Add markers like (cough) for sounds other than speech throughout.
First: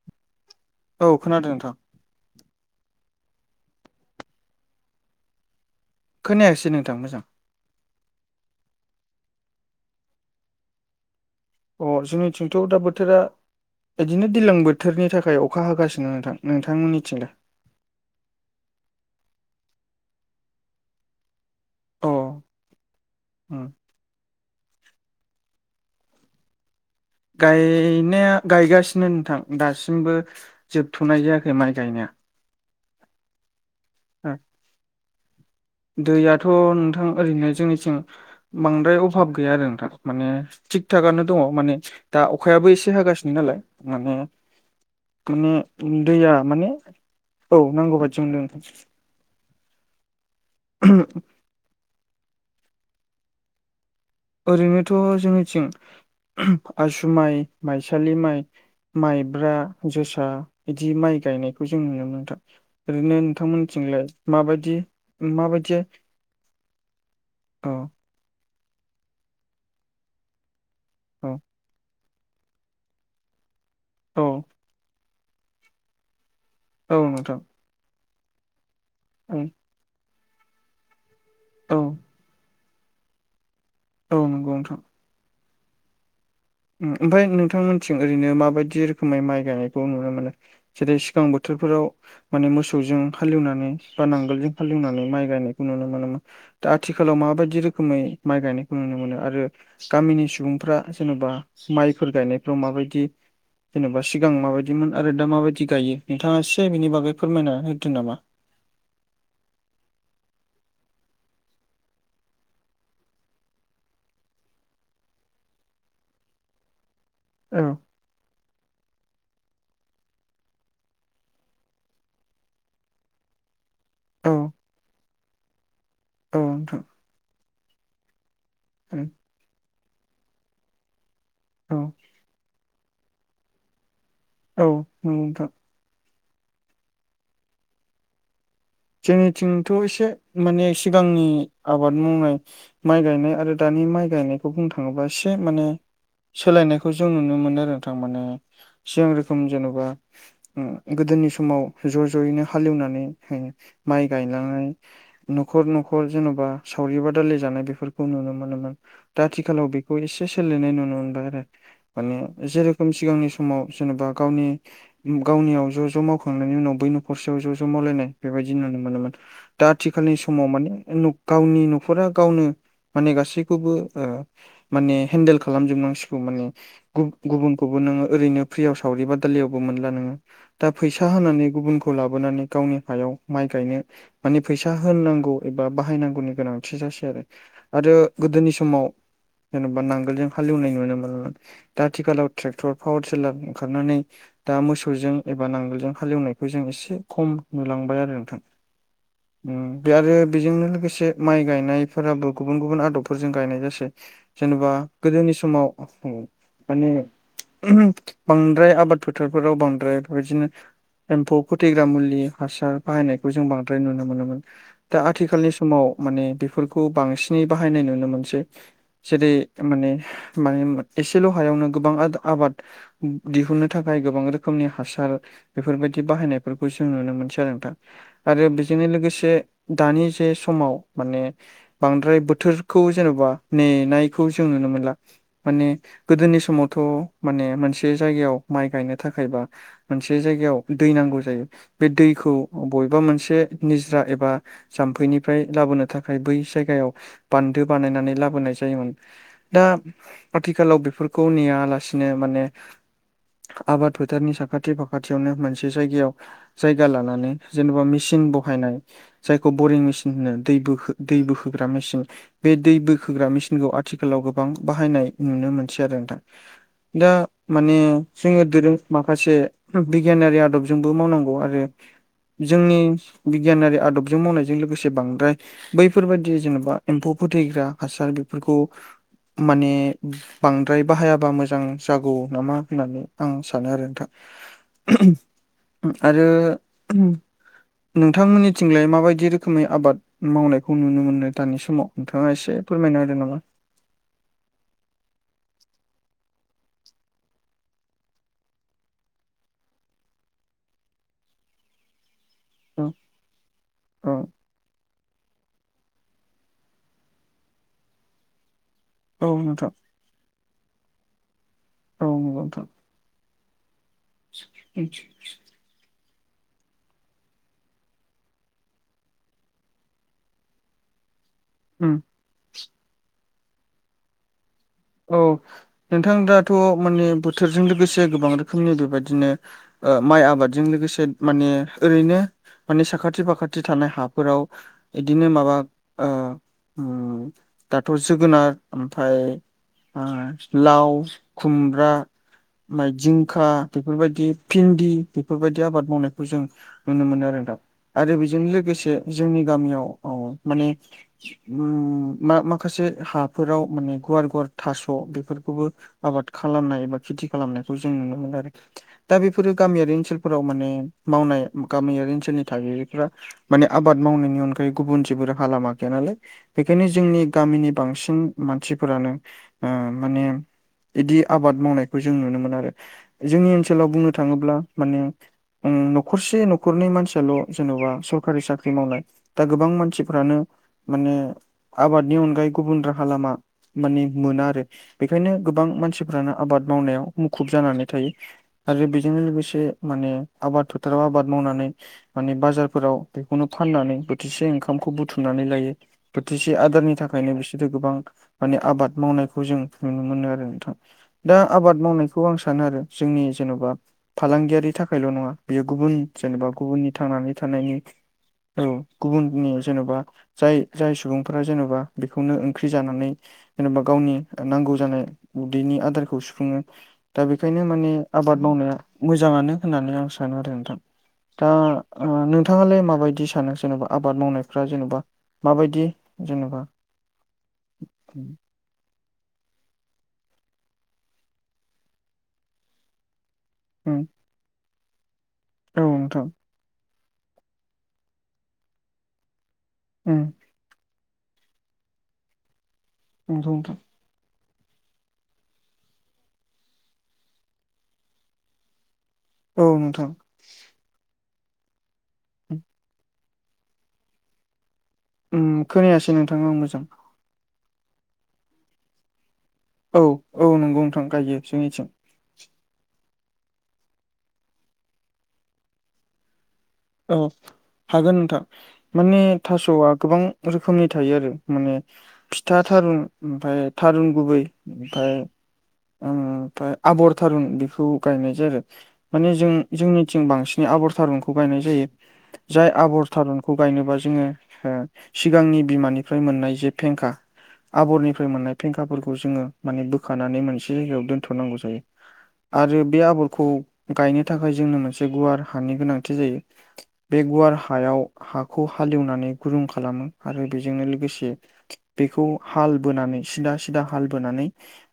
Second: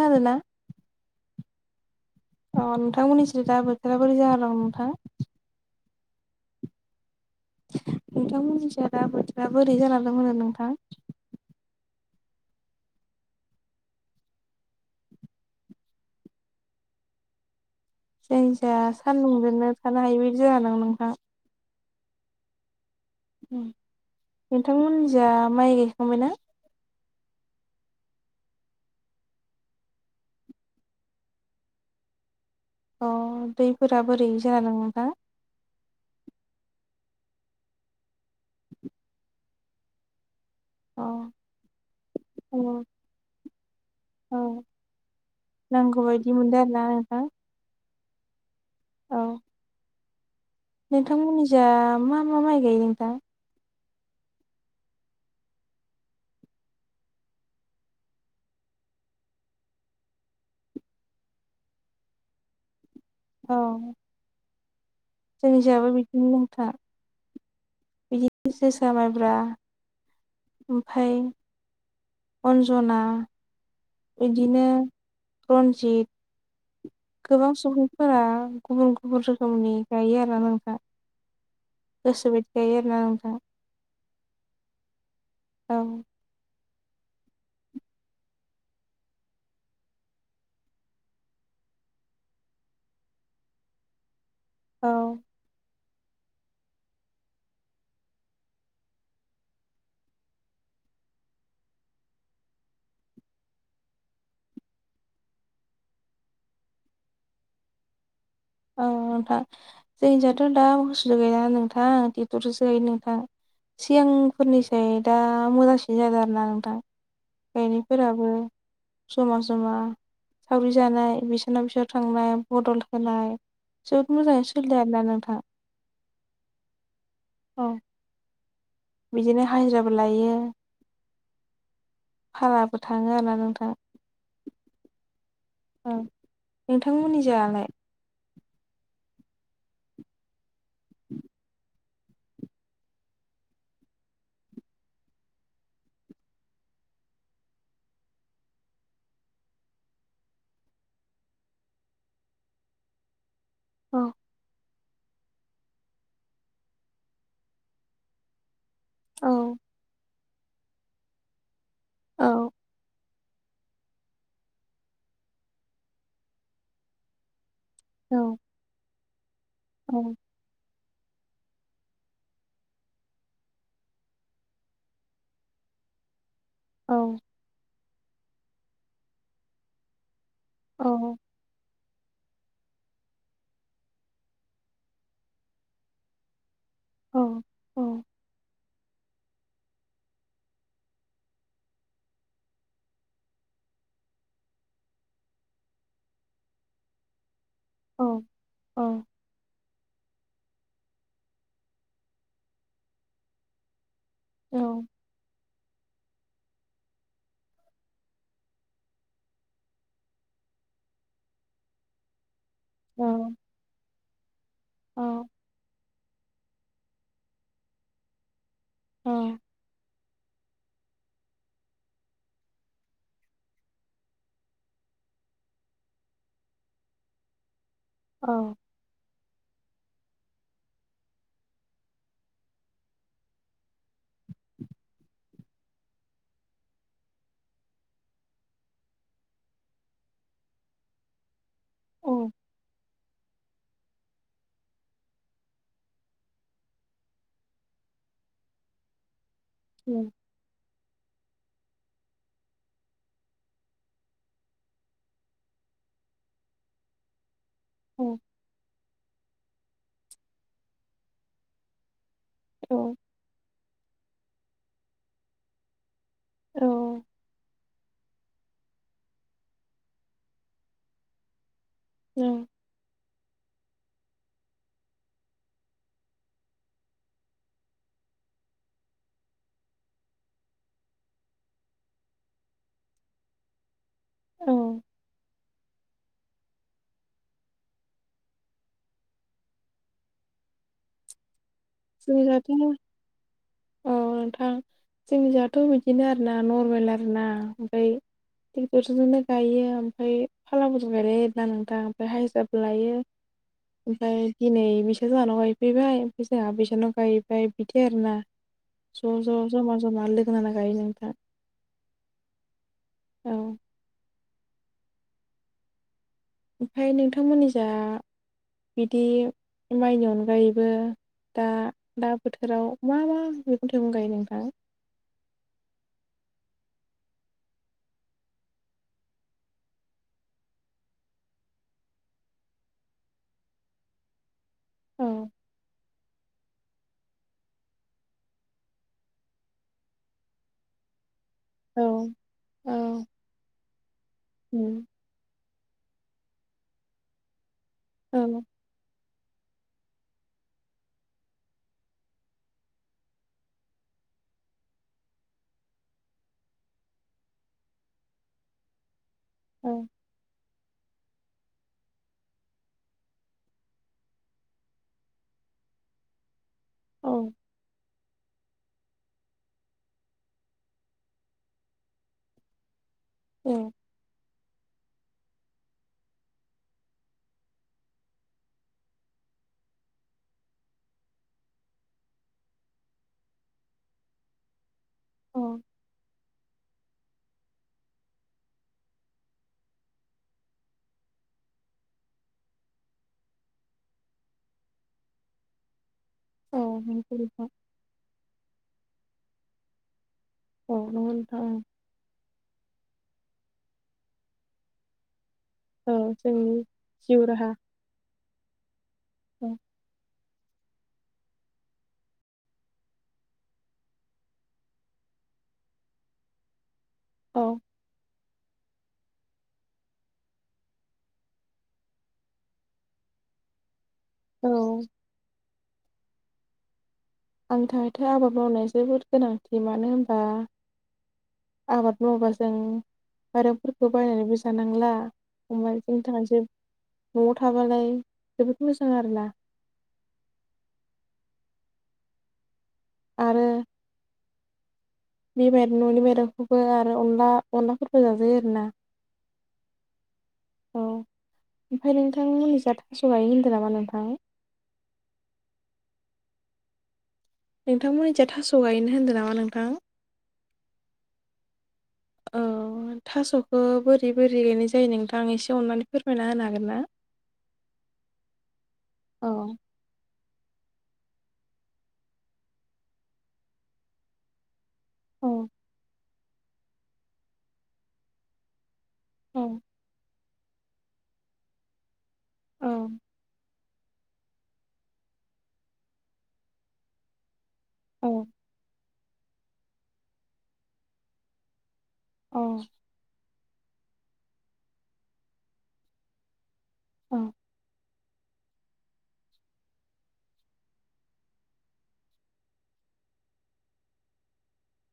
आरो ना। औ खोनादों नोंथां। अ नोंथांमोननिसोरो दा बोथोरा बोरै जाहा दं नोंथां? खोनायाखासै नोंथां मोजां (unintelligible) नोंथां मिथिया दा बोथोरा बोरै (unintelligible) नोंथां अ जोंनिथिंथ' दा बोथोरा बिदिनो दिलां बोथोरनि थाखाय अखा होगासिनो नोंथां नोंथांमोननिथिंलाय जायनिजाया सान्दुंजोंनो थानो हायि बायदि (unintelligible) नोंथां औ उम नोंथांमोनजा माइ गायखांबायना? गायनाया गायगासिनो नोंथां दासिमबो जोबथ'नाय जायाखै माइ गायनाया अ दैफोरा ओ बोरै जारो नोंथा दैयाथ' नोंथां ओरैनो जोंनिथिं बांद्राय अभाब गैया आरो नोंथां माने थिग अ थकनो दङ माने दा अखायाबो औ इसे हागासिनो नालाय माने औ नांगौ माने बायदि दैया मोनदों माने आरोना नोंथां औ नांगौ बायदि मोनदों औ नोंथां मोननिजा मा मा माइ गायो नोंथां ओरैनोथ' जोंनिथिं (unintelligible) आसु माइ माइसालि माइ माइब्रा जोसा इदि माइ गायनायखौ जों नुनो मोन नोंथा ओरैनो औ थांमोनथिंलाय माबादि माबादि जोंनिजाबो बिदिनो नोंथां (inaudible) औ बिदिनो जोसा माइब्रा ओमफाय औ अन्ज'ना औ इदिनो रन्जित औ नोंथां गोबां सुबुंफोरा गुबुन गुबुन औ रोखोमनि गायो आरो नोंथां गोसो बायदि गायो आरोना नोंथां औ नोंगौ नोंथां औ ओमफाय नोंथांमोनथिं ओरैनो माबायदि रोखोमै माइ गायनायखौ नुनो मोनो जेरै सिगां बोथोरफोराव माने मोसौजों हालेवनानै बा नांगोल जों औ हालिवनानै माइ गायनायखौ नुनो मोनो मोन दा आथिखालाव माबायदि रोखोमै माइ गायनायखौ नुनो मोनो आरो गामिनि सुबुंफ्रा जेनेबा माइफोर गायनायफ्राव माबायदि जेनेबा सिगां माबायदिमोन आरो दा माबायदि गायो नोंथाङा इसे बिनि बागै फोरमायना होदो नामा औ नोंथां जोंनिजाथ' दा बुस्थु गायला नोंथां ट्रेक्टरजोंसो गायो नोंथां सिगांफोरनिसै दा मोजांसिन जादों आरो ना नोंथां औ (unintelligible) फोराबो जमा जमा सावरि जानाय बिसोरनाव बिसाव थांनाय बदल होनाय जोब औ मोजाङै सोलियो आरोना नोंथाङा औ नोंथां औ (unintelligible) बिदिनो हाजिराबो लायो औ भाराबो थाङो आरोना नोंथां औ नोंगौ नोंथां औ नोंथांमोननिजायालाय जोंनिथिंथ' एसे माने सिगांनि आबाद मावनाय माइ गायनाय आरो दानि माइ गायनायखौ बुंनो थाङोबा एसे माने सोलायनायखौ जों नुनो मोनो आरो थारमाने सिगां रोखोम जेन'बा गोदोनि समाव ज' ज'यैनो हालिवनानै औ माइ गायलांनाय न'खर न'खर जेन'बा सावरि बादालि जानाय बेफोरखौ नुनो मोनोमोन दा औ आथिखालाव बिखौ इसे सोलिनाय नुनो मोनबाय आरो माने औ जेरेखम सिगांनि सम समाव जेनेबा गावनि गावनियाव ज' ज' मावखांनायनि उनाव बै न'खर से आव ज' ज' मावलायनाय औ बेबायदि नुनो मोनोमोन दा औ आथिखालनि सम समाव माने नुख गावनि न'खरा गावनो माने गासिखौबो ओ माने हेन्देल खालामजोबनांसिगौ माने औ गुबुनखौबो नोङो ओरैनो फ्रियाव सावरि बादालियावबो मोनला नोङो दा औ फैसा होनानै गुबुनखौ लाबोनानै गावनि हायाव माइ गायनो माने फैसा होननांगौ एबा बाहायनांगौनि गोनांथि जासै औ आरो। औ आरो गोदोनि समाव जेनेबा नांगोलजों हालेवनाय नुनो मोनोमोन दा आथिखालाव ट्रेक्टर पावार टिलार ओंखारनानै दा मोसौजों एबा नांगोलजों हालेवनायखौ जों एसे खम औ नुलांबाय आरो नोंथां औ बे आरो बेजोंनो लोगोसे माइ गायनायफोराबो गुबुन गुबुन आदबफोरजों गायनाय जासै औ जेनेबा गोदोनि समाव माने ओहोम बांद्राय आबाद फोथारफोराव बांद्राय बेबायदिनो एम्फौ खथैग्रा मुलि हासार औ बाहायनायखौ जों बांद्राय नुनो मोनोमोन। दा आथिखालनि समाव माने बेफोरखौ बांसिनै बाहायनाय नुनो मोनसै। जेरै- माने माने एसेल' हायावनो गोबां आबाद दिहुननो थाखाय गोबां रोखोमनि हासार बेफोरबायदि बाहायनायफोरखौ जों नुनो मोनसै नोंथां औ आरो बेजोंनो लोगोसे दानि जे समाव माने बांद्राय बोथोरखौ जेन'बा नेनायखौ जों नुनो मोनला माने गोदोनि समावथ' माने मोनसे जायगायाव माइ गायनो थाखायबा मोनसे जायगायाव दै नांगौ जायो बे औ दैखौ बबेबा मोनसे निजरा एबा जाम्फैनिफ्राय लाबोनो थाखाय बै जायगायाव बान्दो बानायनानै लाबोनाय जायोमोन दा आथिखालाव बेफोरखौ नेयालासिनो माने आबाद फोथारनि साखाथि फाखाथियावनो मोनसे जायगायाव जायगा लानानै जेन'बा मेसिन बहायनाय जायखौ बरिं मेचिन होनो दै बो दै बोहोग्रा मेसिन बे दै बोखोग्रा मेसिनखौ आथिखालाव गोबां बाहायनाय नुनो मोनसै आरो नोंथां। औ दा माने जोंङो माखासे बिगियानारि आदबजोंबो मावनांगौ आरो जोंनि बिगियानारि आदबजों मावनायजों लोगोसे बांद्राय बैफोरबायाददि जेन'बा एम्फौ फोथैग्रा हासार बेफोरखौ माने बांद्राय बाहायाबा मोजां जागौ नामा होननानै आं सानो आरो नोंथां। आरो (inaudible) नोंथांमोननिथिंलाय माबायदि रोखोमै आबाद मावनायखौ नुनो मोनो दानि समाव? नोंथाङा (unintelligible) (unintelligible) अ नोंथां जोंनि जाथ' बिदिनो आरोना नरमेल आरोना ओमफ्राय ट्रेक्टरजोंनो गायो ओमफ्राय फाला बदल गायलायना नोंथां ओमफ्राय हायज्रा औ लायो औ ओमफ्राय दिनै बिसा जोंहानाव गायफैबाय ओमफ्राय जोंहा बेैसानाव गायबाय बिदि आरोना ज' औ ज' नोंथां जमा जमा लोगो नांना गायो नोंथां औ नोंगौ नोंथां औ (inaudible) ओमफ्राय नोंथांमोननि जा बिदि माइनि अनगायैबो दा उ दा बोथोराव मा मा मैगं थाइगं गायो नोंथां? औ नोंथां दाथ' माने बोथोरजों लोगोसे गोबां रोखोमनि बेबायदिनो ओ माइ आबादजों लोगोसे माने ओरैनो माने साखाथि फाखाथि थानाय हाफोराव औ इदिनो माबा ओ दाथ' जोगोनार ओमफफ्राय ओ लाव, औ खुमब्रा ओमफ्राय जिंखा बेफोरबायदि उम भिन्दि बेफोरबायदि आबाद मावनायखौ जों नुनो मोनो आरो नोंथां आरो औ बेजों लोगोसे जोंनि गामियाव औ माने उम मा-माखासे हाफोराव माने गुवार गुवार थास' बेफोरखौबो आबाद खालामनाय एबा खेथि खालामनायखौ जों नुनो मोनो आरो दा बे बेफोरो औ गामियारि ओनसोलफोराव माने मावनाय गामियारि ओनसोलनि थागिबिफोरा माने आबाद मावनायनि अनगायै गुबुन जेबो राहा लामा गैया नालाय बेखायनो औ जोंनि गामिनि बांसिन मानसिफोरानो ओ माने बिदि आबाद मावनायखौ जों नुनो मोनोआरो जोंनि औ ओनसोलाव बुंनो थाङोब्ला माने उम न'खरसे न'खरनै मानसियाल' जेन'बा सरखारि साख्रि मावनाय दा गोबां मानसिफ्रानो माने आबादनि अनगायै गुबुन राहा लामा माने मोना आर रो बेखायनो औ गोबां मानसिफ्रानो आबाद मावनायाव मुखुब जानानै थायो आरो बेजोंनो लोगोसे माने आबाद फोथाराव आबाद मावनानै माने बाजारफोराव बेखौनो फाननानै बोथिसे ओंखामखौ बुथुमनानै लायो बोथिसे औ आदारनि नंगौ थाखायनो नोंथां। बिसोरो गोबां माने आबाद मावनायखौ जों नुनो मोनोआरो औ नंगौ दा नोंथां औ। आबाद मावनायखौ आं सानोआरो जोंनि जेन'बा फालांगियारि थाखायल' नङा बेयो गुबुन औ जेनेबा जोंनि गुबुननि जिउ थांनानै राहा थानायनि औ गुबुननि औ जेनेबा जाय जाय सुबुंफोरा जेन'बा बेखौनो ओंख्रि जानानै जेन'बा गावनि नांगौ जानाय उदैनि आदारखौ सुफुङो दा औ बेखायनो माने आबाद मावनाया मोजाङानो होननानै आं सानो आरो नोंथां दा ओ नोंथाङालाय माबायदि सानो जेन'बा आबाद मावनायफ्रा जेनेबा माबायदि जेनेबा आंनि थाखायथाय' आबाद मावनाय जोबोद गोनांथि मानो होनबा आबाद मावोबा जों आरोब फोरखौ बायनानैबो जानांला होमबा औ जोंनि नोंथां थाखायसो न'आव थाबालाय जोबोद मोजां आरोना उम नोंगौ आरो नोंथां बे बाइ न'नि माइरंखौबो आरो अनला अनलाफोरबो जाजायो आरोना औ नोंथां औ ओमफ्राय नोंथां मुलिजाथ थास' गायो होनदों नामा नोंथां उम खोनायासै नोंथां आं मोजां नोंथां मुलिजा थास' गायनो होन्दों नामा नोंथां औ औ नंगौ नोंथां गायो जोंनिथिं औ थास'खौ बोरै बोरै गायनाय जायो नोंथां आं एसे अननानै फोरमायना होनो हागोन ना औ हागोन नोंथां माने औ थास'आ गोबां रोखोमनि थायो आरो माने फिथा थारुन ओमफ्राय थारुन गुबै ओमफ्राय औ ओमफ्राय आबर थारुन बेखौ गायनाय जायो आरो माने जों औ जोंनिथिं बांसिनै आबर थारुनखौ गायनाय जायो औ जाय आबर थारुनखौ गायनोबा जोङो सिगांनि बिमानिफ्राय मोननाय जे फेंखा औ आबरनिफ्राय मोननाय फेंखाफोरखौ जोङो माने बोखानानै मोनसे जायगायाव दोनथ'नांगौ जायो औ आरो बे आबरखौ गायनो थाखाय जोंनो मोनसे गुवार हानि गोनांथि जायो औ बे गुवार हायाव हाखौ हालेवनानै गुरुं खालामो आरो बेजोंनो लोगोसे बेखौ हाल बोनानै सिदा सिदा हाल बोनानै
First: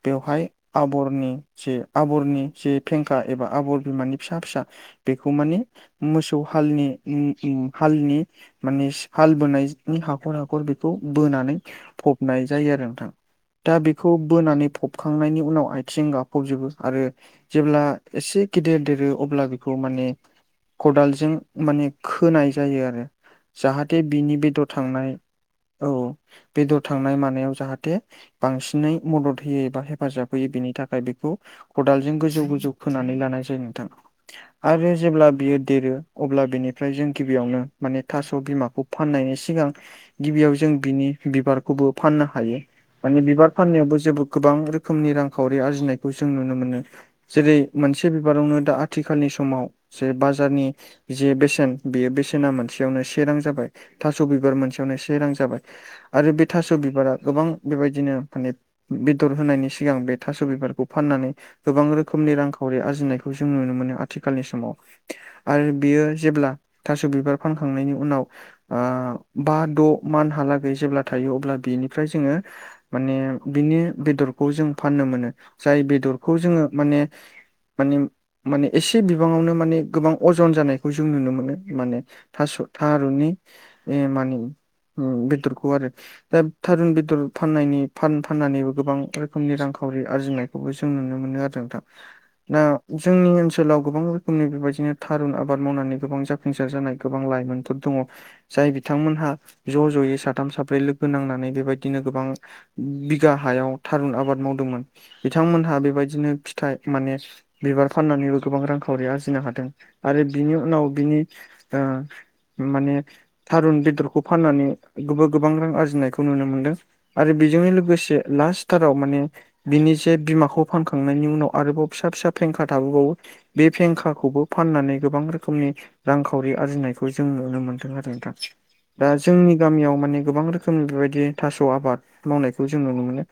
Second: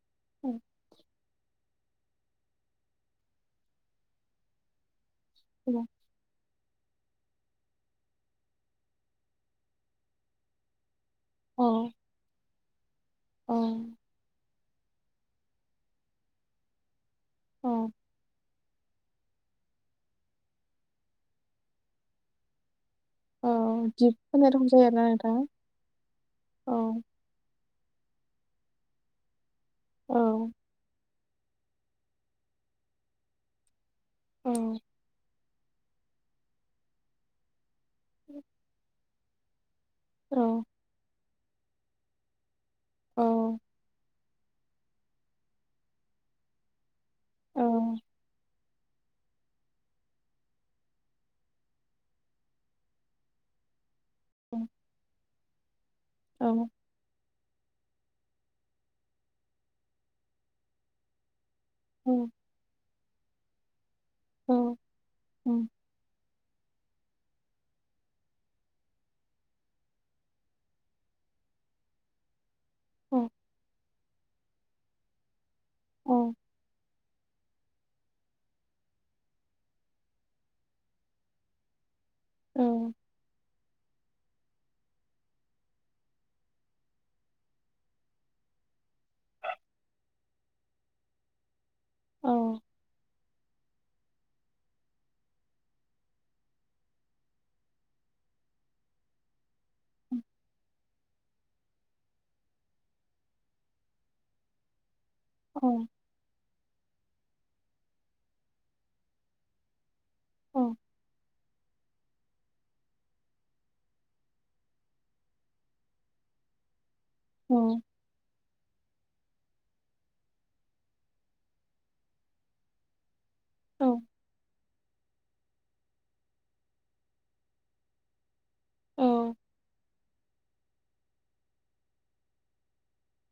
बेवहाय आबरनि जे आबरनि जे फेंखा एबा आबर बिमानि फिसा फिसा बेखौ मानि मोसौ हालनि उम उम हालनि माने हाल बोनायनि हाखर हाखर बे खौ बोनानै फबनाय जायो आरो नोंथां औ दा बेखौ बोनानै फब होबखांनायनि उनाव आथिं गाफबजोबो आरो औ जेब्ला एसे गिदेर देरो अब्ला बेखौ माने खदालजों माने खोनाय जायो आरो औ जाहाथे दिप बिनि होनाय रखम बेदर जायो आरोना थांनाय नोंथां औ औ बेदर थांनाय मानायाव जाहाथे बांसिनै मदद होयो एबा औ हेफाजाब होयो बेनि थाखाय बेखौ खदालजों गोजौ गोजौ खोनानै लानाय जायो नोंथां औ आरो जेब्ला बियो देरो अब्ला बेनिफ्राय जों गिबियावनो माने थास' बिमाखौ फाननायनि सिगां औ गिबियाव जों बिनि बिबारखौबो फाननो हायो औ माने बिबार फाननायावबो जेबो गोबां रोखोम रोखोमनि रांखावरि आरजिनायखौ जों नुनो मोनो जेरै मोनसे बिबारावनो दा आथिखालनि समाव जे बाजारनि जे बेसेन बे बेसेना मोनसेयावनो से रां जाबाय थास' बिबार मोनसेयावनो से रां जाबाय आरो बे थास' बिबारा गोबां बेबायदिनो माने बेदर होनायनि सिगां बे थास' बिबारखौ फाननानै गोबां औ रोखोमनि रांखौ खावरि आरजिनायखौ जों नुनो मोनो आथिखालनि समाव औ आरो बियो जेब्ला थास' बिबार फानखांनायनि उनाव ओ बा द' मान्ट हालागै जेब्ला थायो अब्ला बिनिफ्राय जोङो माने औ बिनि बेदरखौ जों फाननो मोनो जाय ओं बेदरखौ जोङो माने माने माने एसे बिबाङावनो माने गोबां अजन जानायखौ जों नुनो मोनो माने थास' थारुननि मानि बेदरखौ आरो दा थारुन बेदर फाननायनि फाननानैबो गोबां रोखोमनि रांखावरि आरजिनायखौबो जों नुनो मोनो आरो नोंथां ओं दा जोंनि ओनसोलाव गोबां रोखोमनि बेबायदि बिदिनो थारुन आबाद मावनानै गोबां जाफुंसार जानाय गोबां लाइमोनफोर दङ जाय बिथांमोनहा ज' ज'यै साथाम साब्रै लोगो नांनानै बेबायदिनो गोबां बिगा हायाव थारुन आबाद मावदोंमोन बिथांमोनहा बेबायदिनो फिथाइ माने बिबार फाननानैबो गोबां रांखावरि आरजिनो हादों आरो बिनि उनाव बिनि माने थारुन बेदरखौ फाननानै गोब गोबां रां आरजिनायखौ नुनो मोनदों आरो बेजोंनो लोगोसे लास्ट टाराव माने बिनि जे बिमाखौ फानखांनायनि उनाव आरोबाव फिसा फिसा फेंखा थाबोबावो बे फेंखाखौबो फाननानै गोबां रोखोमनि रांखावरि आरजिनायखौ जों नुनो मोन्दों आरो नोंथां दा जोंनि गामियाव माने गोबां रोखोम रोखोमनि बेबायदि थास' आबाद मावनायखौ जों नुनो मोनो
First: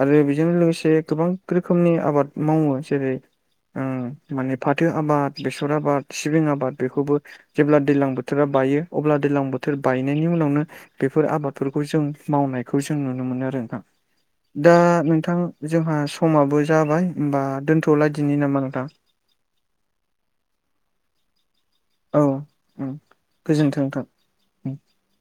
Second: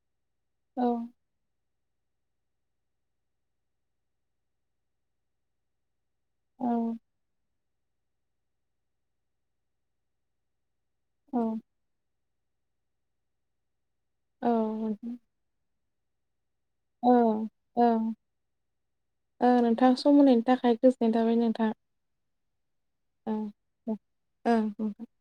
आरो बेजों लोगोसे गोबां रोखोमनि आबाद मावो जेरै माने फाथो आबाद बेसर आबाद सिबिं आबाद बेखौबो जेब्ला दैज्लां बोथोरा बायो अब्ला दैज्लां बोथोर बायनायनि उनावनो बेफोर आबादफोरखौ जों मावनायखौ जों नुनो मोनो आरो नोंथां दा नोंथां जोंहा समाबो जाबाय होनोमबा दोनथ'लादिनि नामा नोंथां नोंथां सम होनायनि थाखाय गोजोननाय थाबाय नोंथां औ ओं गोजोन्थोंथों (inaudible)